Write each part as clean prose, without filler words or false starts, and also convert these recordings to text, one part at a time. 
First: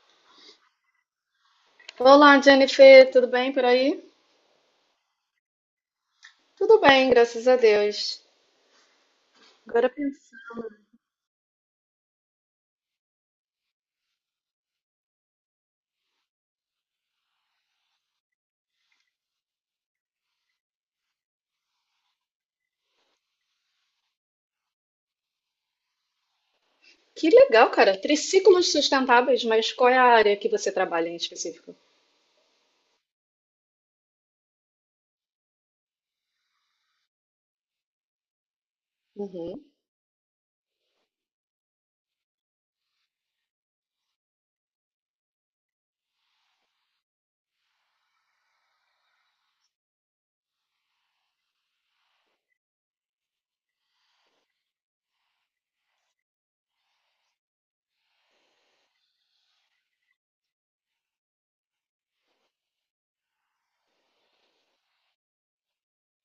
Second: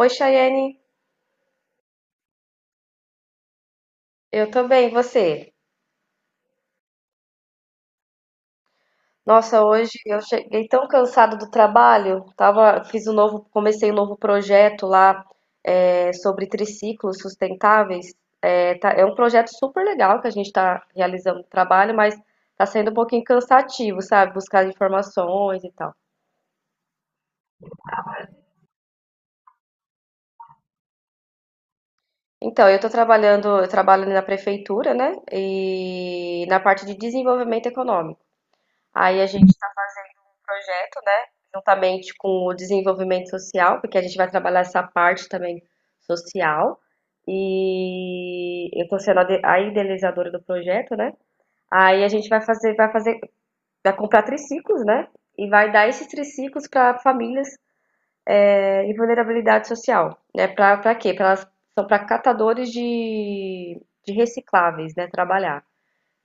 Oi, Chayane. Olá, Jennifer, tudo bem por aí? Eu também, você? Tudo bem, graças a Deus. Nossa, Agora hoje eu pensa. cheguei tão cansada do trabalho. Tava, fiz um novo, comecei um novo projeto lá sobre triciclos sustentáveis. É um projeto super legal que a gente está realizando o trabalho, mas está sendo um pouquinho cansativo, sabe? Buscar informações e tal. Que legal, cara. Triciclos sustentáveis, mas qual é a área que você trabalha em específico? Então, eu estou trabalhando, eu trabalho na prefeitura, né? E na parte de desenvolvimento econômico. Aí a gente Uhum. projeto, né? Juntamente com o desenvolvimento social, porque a gente vai trabalhar essa parte também social. E eu estou sendo a idealizadora do projeto, né? Aí a gente vai fazer, vai comprar triciclos, né? E vai dar esses triciclos para famílias em vulnerabilidade social, né? Para quê? Pra elas, são para catadores de recicláveis, né? Trabalhar.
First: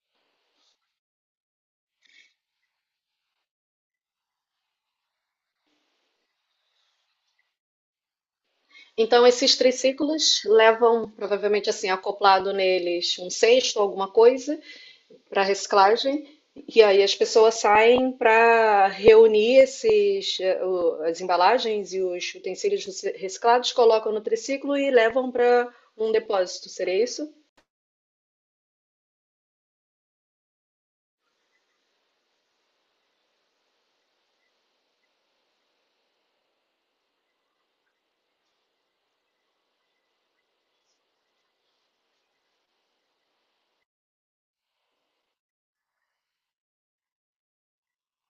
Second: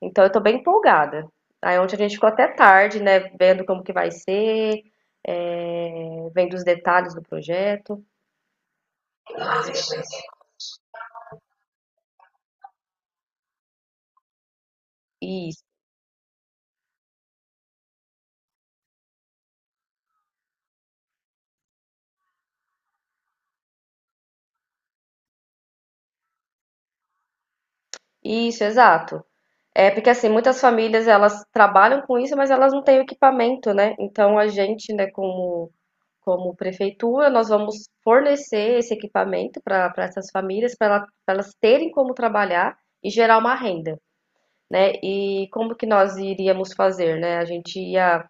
Então eu tô bem empolgada. Aí ontem a gente ficou até tarde, né, vendo como que vai ser, vendo os detalhes do projeto. Então, esses triciclos levam, provavelmente assim, acoplado neles um cesto, alguma coisa, para Isso, reciclagem. E aí as pessoas saem para reunir esses, as embalagens e os utensílios reciclados, colocam no triciclo e levam para um depósito. Seria isso? isso, exato. É porque assim, muitas famílias elas trabalham com isso, mas elas não têm o equipamento, né? Então a gente, né, como prefeitura, nós vamos fornecer esse equipamento para essas famílias, para elas terem como trabalhar e gerar uma renda, né? E como que nós iríamos fazer, né? A gente ia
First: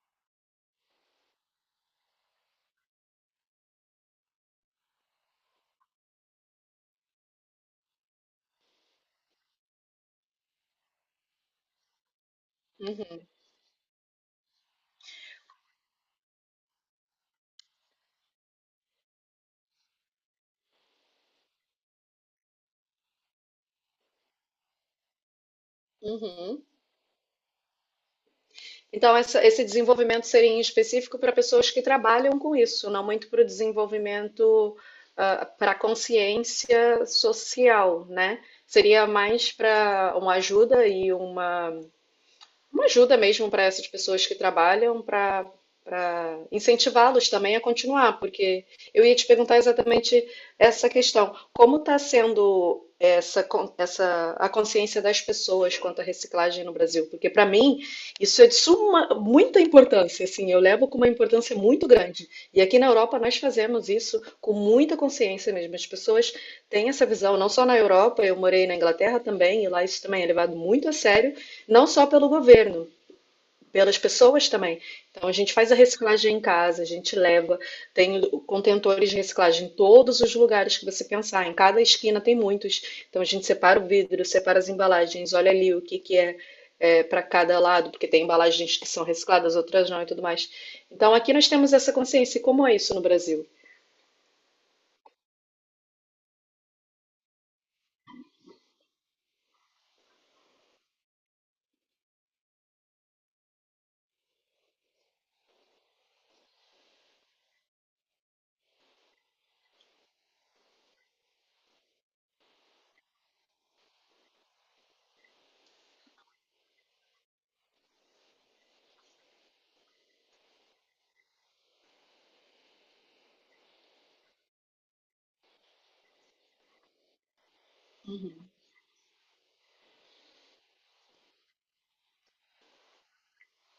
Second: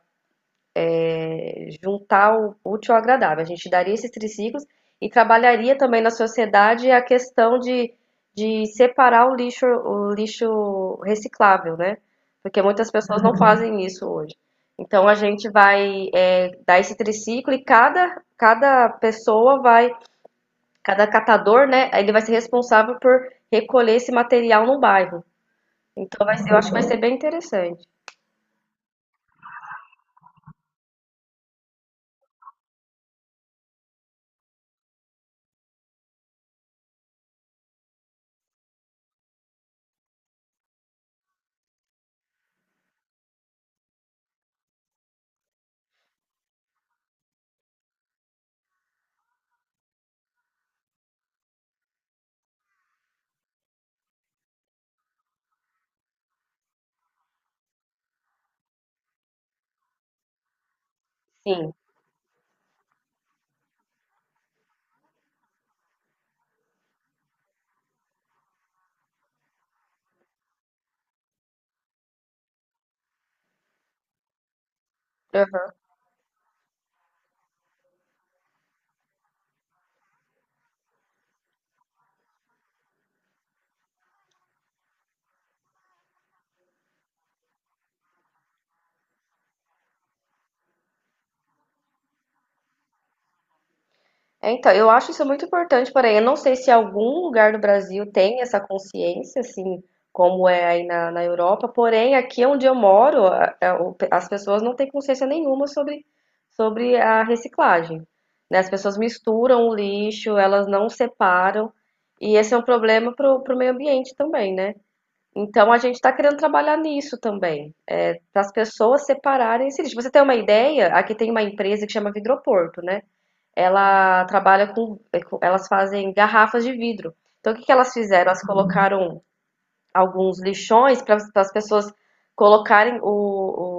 juntar o útil ao agradável. A gente daria esses triciclos e trabalharia também na sociedade a questão de separar o lixo reciclável, né? Porque muitas pessoas não fazem isso hoje. Então a gente vai dar esse triciclo e cada pessoa vai, cada catador, né? Ele vai ser responsável por recolher esse material no bairro. Então vai ser- eu Uhum. acho que vai ser bem interessante. Então, esse desenvolvimento seria em específico para pessoas que trabalham com isso, não muito para o desenvolvimento, ah, para a consciência social, né? Seria mais para uma ajuda e uma ajuda mesmo para essas pessoas que trabalham, para incentivá-los também a continuar, porque eu ia te perguntar exatamente essa questão. Como está sendo essa, essa a consciência das pessoas quanto à reciclagem no Brasil? Porque para mim isso é de suma, muita importância, assim, eu levo com uma importância Sim. muito grande. E aqui na Europa nós fazemos isso com muita consciência mesmo. As pessoas têm essa visão, não só na Europa, eu morei na Inglaterra também, e lá isso também é levado muito a sério. Não só pelo governo, pelas pessoas também. Então a gente faz a reciclagem em casa, a gente leva, tem contentores de reciclagem em todos os lugares que você pensar, em cada esquina tem muitos. Então a gente separa o vidro, separa as embalagens, olha ali o que que é, é, para cada lado, porque tem embalagens que são recicladas, outras não e tudo mais. Então aqui nós temos essa consciência. E como é isso no Brasil? É, então, eu acho isso muito importante, porém, eu não sei se algum lugar do Brasil tem essa consciência, assim, como é aí na, na Europa, porém, aqui onde eu moro, as pessoas não têm consciência nenhuma sobre, sobre a reciclagem, né? As pessoas misturam o lixo, elas não separam, e esse é um problema para o meio ambiente também, né? Então, a gente está querendo trabalhar nisso também, para as pessoas separarem esse lixo. Pra Você tem uma ideia? Aqui tem uma empresa que chama Vidroporto, né? Ela trabalha com, elas fazem garrafas de vidro. Então, o que que elas fizeram? Elas Uhum. colocaram alguns lixões para as pessoas colocarem o,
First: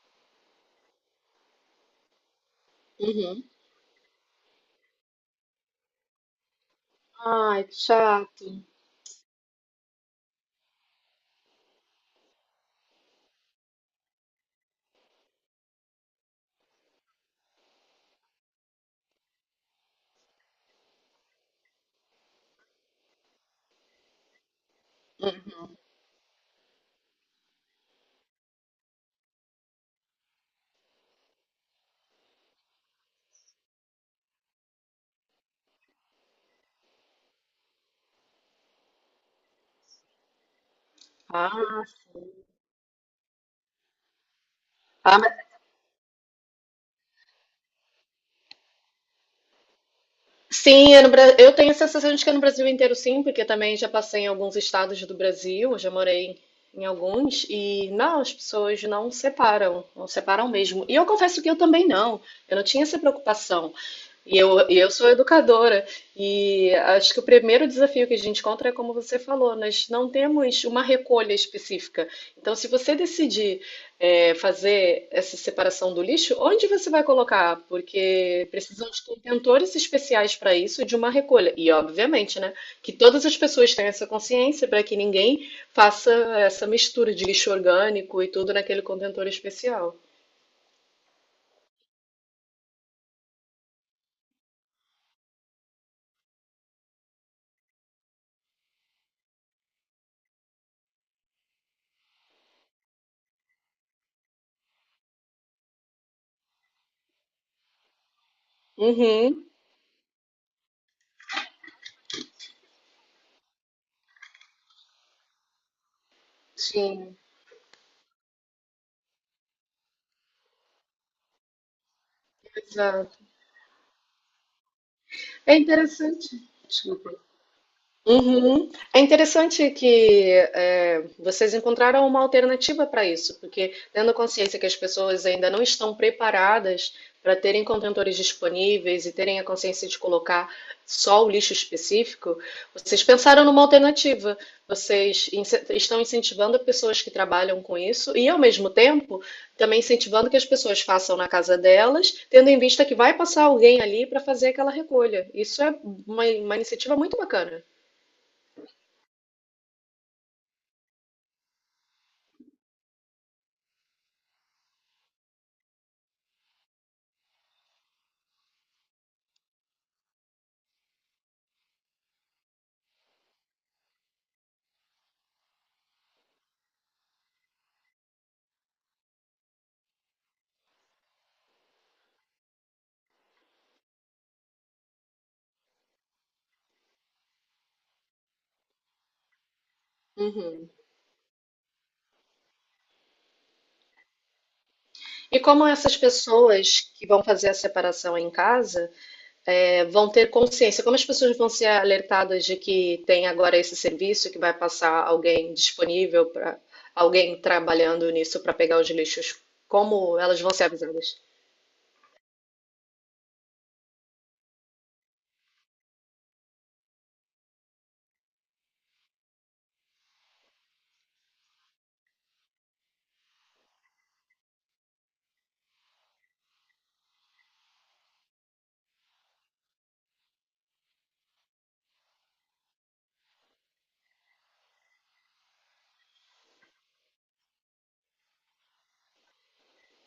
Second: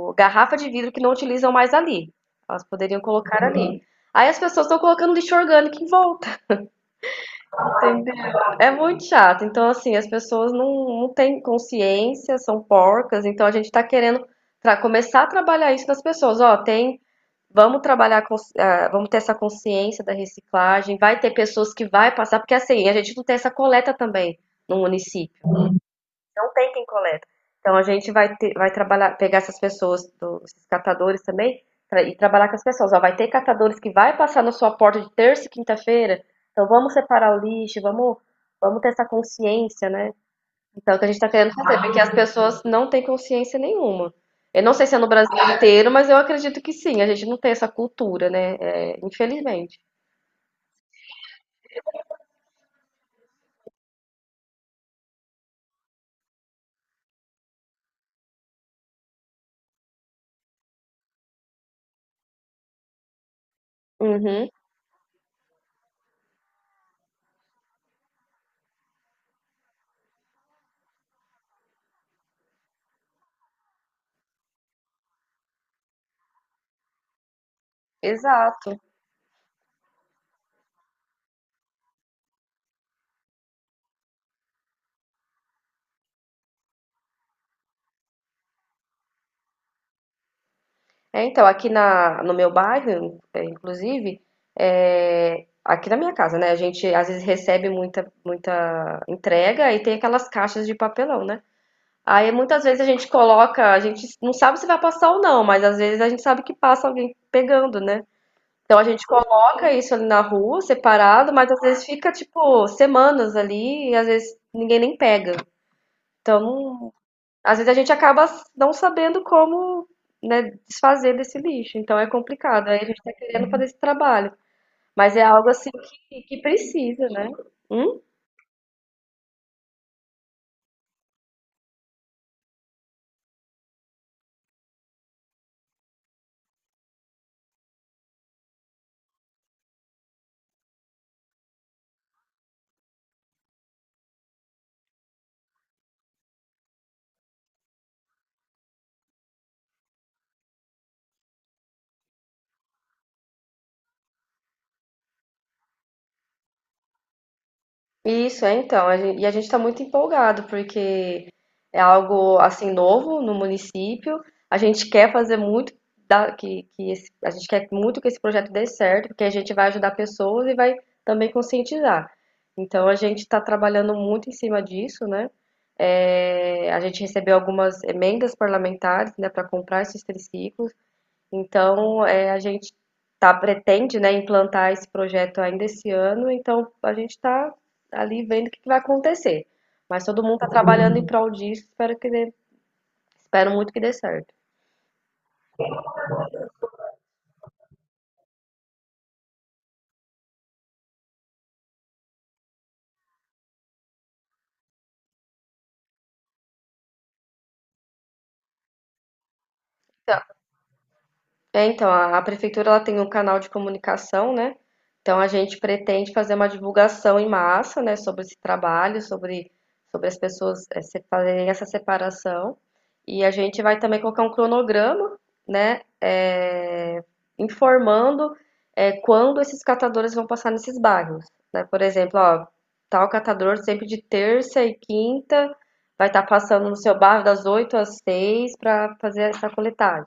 o- garrafa de vidro que não utilizam mais ali. Elas poderiam colocar Uhum. uhum. ali. Aí as pessoas estão colocando lixo orgânico em volta. Ai, que Entendeu? chato. É muito chato. Então, assim, as pessoas não têm consciência, são porcas. Então, a gente está querendo começar a trabalhar isso nas pessoas. Ó, tem. Vamos trabalhar, com, vamos ter essa consciência da reciclagem. Vai ter pessoas que vai passar, porque assim, a gente não tem essa coleta também no município. Não tem quem coleta. Então a gente vai trabalhar, pegar essas pessoas, esses catadores também, e trabalhar com as pessoas. Ó, vai ter catadores que vai passar na sua porta de terça e quinta-feira. Então vamos separar o lixo, vamos, vamos ter essa consciência, né? Então, o que a gente está querendo fazer, porque as pessoas não têm consciência nenhuma. Eu não sei se é no Ah, Brasil inteiro, mas eu acredito que sim. A gente não tem essa cultura, né? É, infelizmente. sim, é no eu tenho a sensação de que é no Brasil inteiro, sim, porque também já passei em alguns estados do Brasil, eu já morei em alguns, e não, as pessoas não separam, não separam mesmo. E eu confesso que eu também não, eu não tinha essa preocupação. E Uhum, eu, e eu sou educadora, e acho que o primeiro desafio que a gente encontra é como você falou, nós não temos uma recolha específica. Então, se você decidir fazer essa separação do lixo, onde você vai colocar? Porque exato. precisam de contentores especiais para isso e de uma recolha. E, obviamente, né, que todas as pessoas tenham essa consciência para que ninguém faça essa mistura de lixo orgânico e tudo naquele contentor especial. É, então, aqui na, no meu bairro, é, inclusive, é, aqui na minha casa, né? A gente às vezes recebe muita entrega e tem aquelas caixas de papelão, né? Aí muitas vezes a gente coloca, a gente não sabe se vai passar ou não, mas às vezes a gente sabe que passa alguém pegando, né? Então a gente Uhum, coloca isso ali na rua, separado, mas às vezes fica tipo semanas ali e às vezes ninguém nem pega. Então sim. às vezes a gente acaba não sabendo como, né, desfazer desse lixo, então é complicado. Aí a gente está querendo fazer esse trabalho, mas é algo É assim interessante. que precisa, Desculpa. né? Hum? Uhum. É interessante que vocês encontraram uma alternativa para isso, porque tendo consciência que as pessoas ainda não estão preparadas para terem contentores disponíveis e terem a consciência de colocar só o lixo específico, vocês pensaram numa alternativa. Estão incentivando pessoas que trabalham com isso e, ao mesmo tempo, também incentivando que as pessoas façam na casa delas, tendo em vista que vai passar alguém ali para fazer aquela recolha. Isso é uma iniciativa muito bacana. Isso, é então. E a gente está muito empolgado, porque é algo assim novo no município. A gente quer fazer muito a gente quer muito que esse projeto dê certo, porque a gente vai ajudar pessoas e vai também conscientizar. Então a gente está trabalhando muito em cima disso, né? É, a gente recebeu algumas emendas parlamentares, né, para comprar esses triciclos. Então, a gente tá pretende, né, implantar esse projeto ainda esse ano, então a gente está ali vendo o que que vai acontecer. Mas todo mundo está Uhum. trabalhando em prol disso, espero que dê, espero muito que dê certo. E como essas pessoas que vão fazer a separação em casa, vão ter consciência? Como as pessoas vão ser alertadas de que tem agora esse serviço que vai passar alguém disponível para alguém trabalhando nisso para pegar os lixos? Como elas vão ser avisadas? É, então, a prefeitura ela tem um canal de comunicação, né? Então a gente pretende fazer uma divulgação em massa, né, sobre esse trabalho, sobre, sobre as pessoas fazerem essa separação. E a gente vai também colocar um cronograma, né, informando quando esses catadores vão passar nesses bairros. Né? Por exemplo, ó, tal catador sempre de terça e quinta vai estar passando no seu bairro das 8 às 6 para fazer essa coletagem.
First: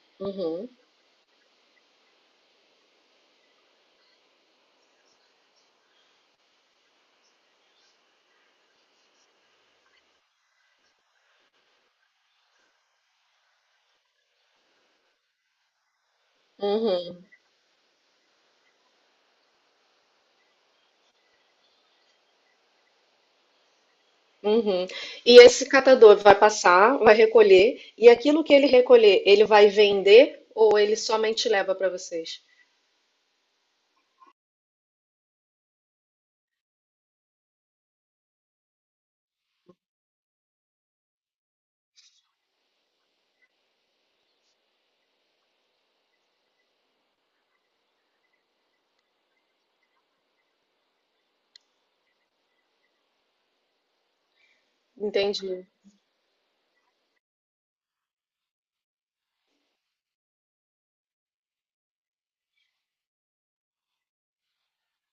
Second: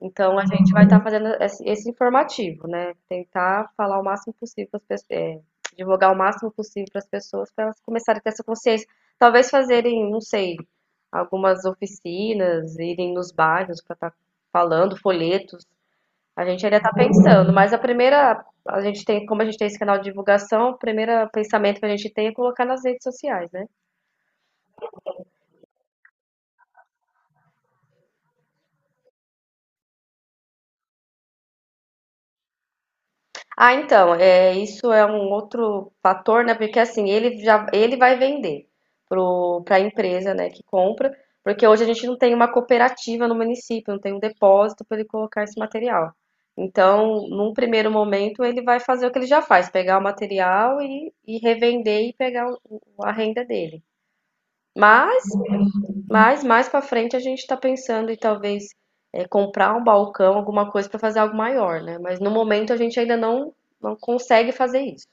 Então, a Uhum, gente vai estar fazendo esse informativo, né? Tentar falar o máximo possível para as pessoas, é, divulgar o máximo possível para as pessoas, para elas começarem a ter essa consciência. Talvez fazerem, não sei, algumas oficinas, irem nos bairros para estar falando, folhetos. A gente ainda está uhum, pensando, mas a primeira, a gente tem, como a gente tem esse canal de divulgação, o primeiro pensamento que a gente tem é colocar nas redes sociais, né? uhum. E esse catador vai passar, vai recolher, e aquilo que ele recolher, ele vai vender ou ele somente leva para vocês? Ah, então, é, isso é um outro fator, né? Porque assim, ele vai vender para a empresa, né, que compra, porque hoje a gente não tem uma cooperativa no município, não tem um depósito para ele colocar esse material. Então, num primeiro momento, ele vai fazer o que ele já faz, pegar o material e revender e pegar a renda dele. Mas Entendi. Mais para frente a gente está pensando em talvez comprar um balcão, alguma coisa para fazer algo maior, né? Mas no momento a gente ainda não, não consegue fazer isso.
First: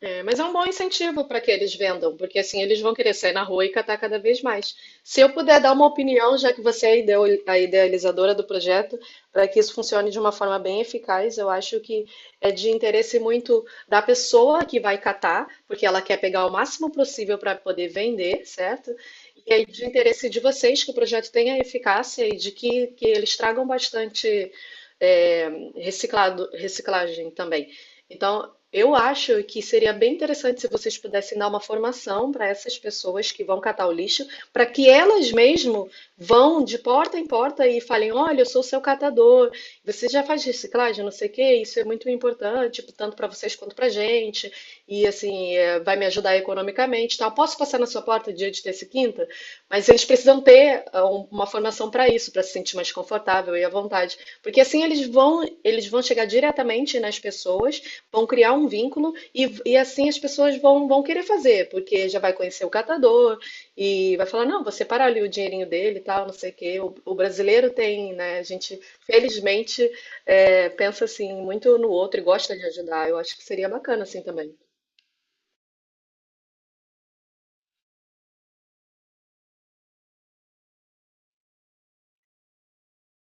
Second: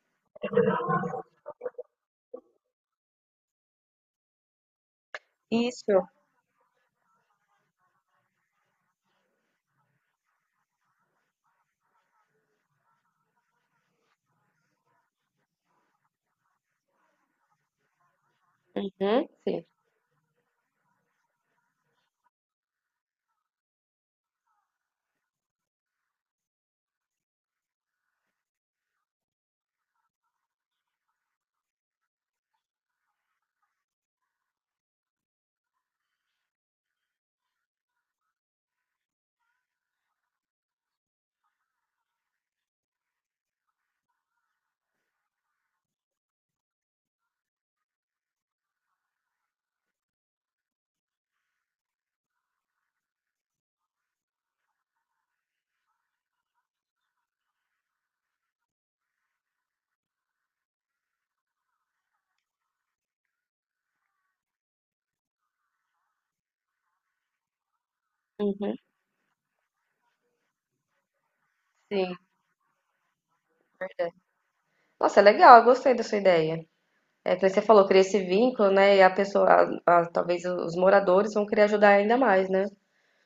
É, mas é um bom incentivo para que eles vendam, porque assim eles vão querer sair na rua e catar cada vez mais. Se eu puder dar uma Isso. opinião, já que você é a a idealizadora do projeto, para que isso funcione de uma forma bem eficaz, eu acho que é de interesse muito da pessoa que vai catar, porque ela quer pegar o máximo possível para poder vender, certo? Uhum, E sim. é de interesse de vocês que o projeto tenha eficácia e de que eles tragam bastante é, reciclado, reciclagem também. Então, eu acho que seria bem interessante se vocês pudessem dar uma formação para essas pessoas que vão catar o lixo, para que elas mesmo vão de porta em porta e falem: olha, eu sou seu catador, você já faz reciclagem, não sei o quê, isso é muito importante, tanto para vocês quanto para a gente, e assim, é, vai me ajudar economicamente, e tal. Posso passar na sua porta dia de terça e quinta? Mas eles precisam ter ah, uma formação para isso, para se sentir mais confortável e à vontade, porque assim eles vão chegar diretamente nas pessoas, vão criar um vínculo e assim as pessoas vão querer fazer, porque já vai conhecer o catador e vai falar, não, vou separar ali o dinheirinho dele e tal, não sei o quê. O brasileiro tem, né? A Uhum, gente, felizmente, é, pensa assim muito no sim. outro e gosta de ajudar. Eu acho que seria bacana Verdade. assim também. Nossa, é legal, eu gostei da sua ideia. É que você falou, cria esse vínculo, né? E a pessoa, talvez os moradores vão querer ajudar ainda mais, né?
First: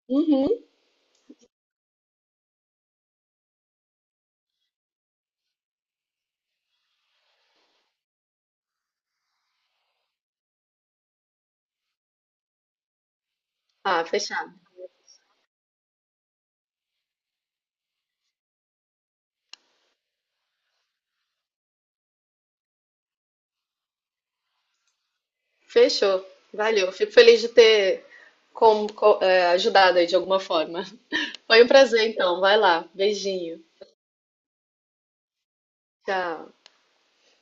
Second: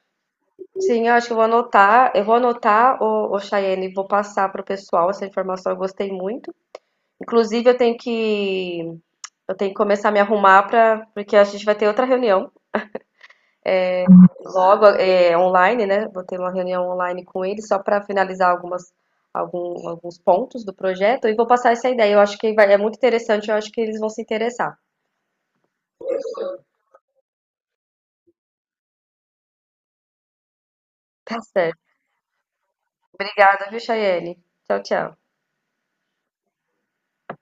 Uhum. Sim, eu acho que eu vou anotar o Chayenne, vou passar para o pessoal essa informação, eu gostei muito. Inclusive, eu tenho que Eu tenho que começar a me arrumar para, porque a gente vai ter outra reunião Ah, fechado. logo, é, online, né? Vou ter uma reunião online com ele só para finalizar algumas, um, alguns pontos do projeto e vou passar essa ideia. Eu acho que vai, é muito interessante, eu acho que eles vão se interessar. Fechou. Valeu. Fico feliz de ter é, ajudado aí de alguma forma. Tá Foi um certo. prazer, então. Vai lá. Beijinho. Obrigada, viu, Chayane? Tchau, tchau. Tchau.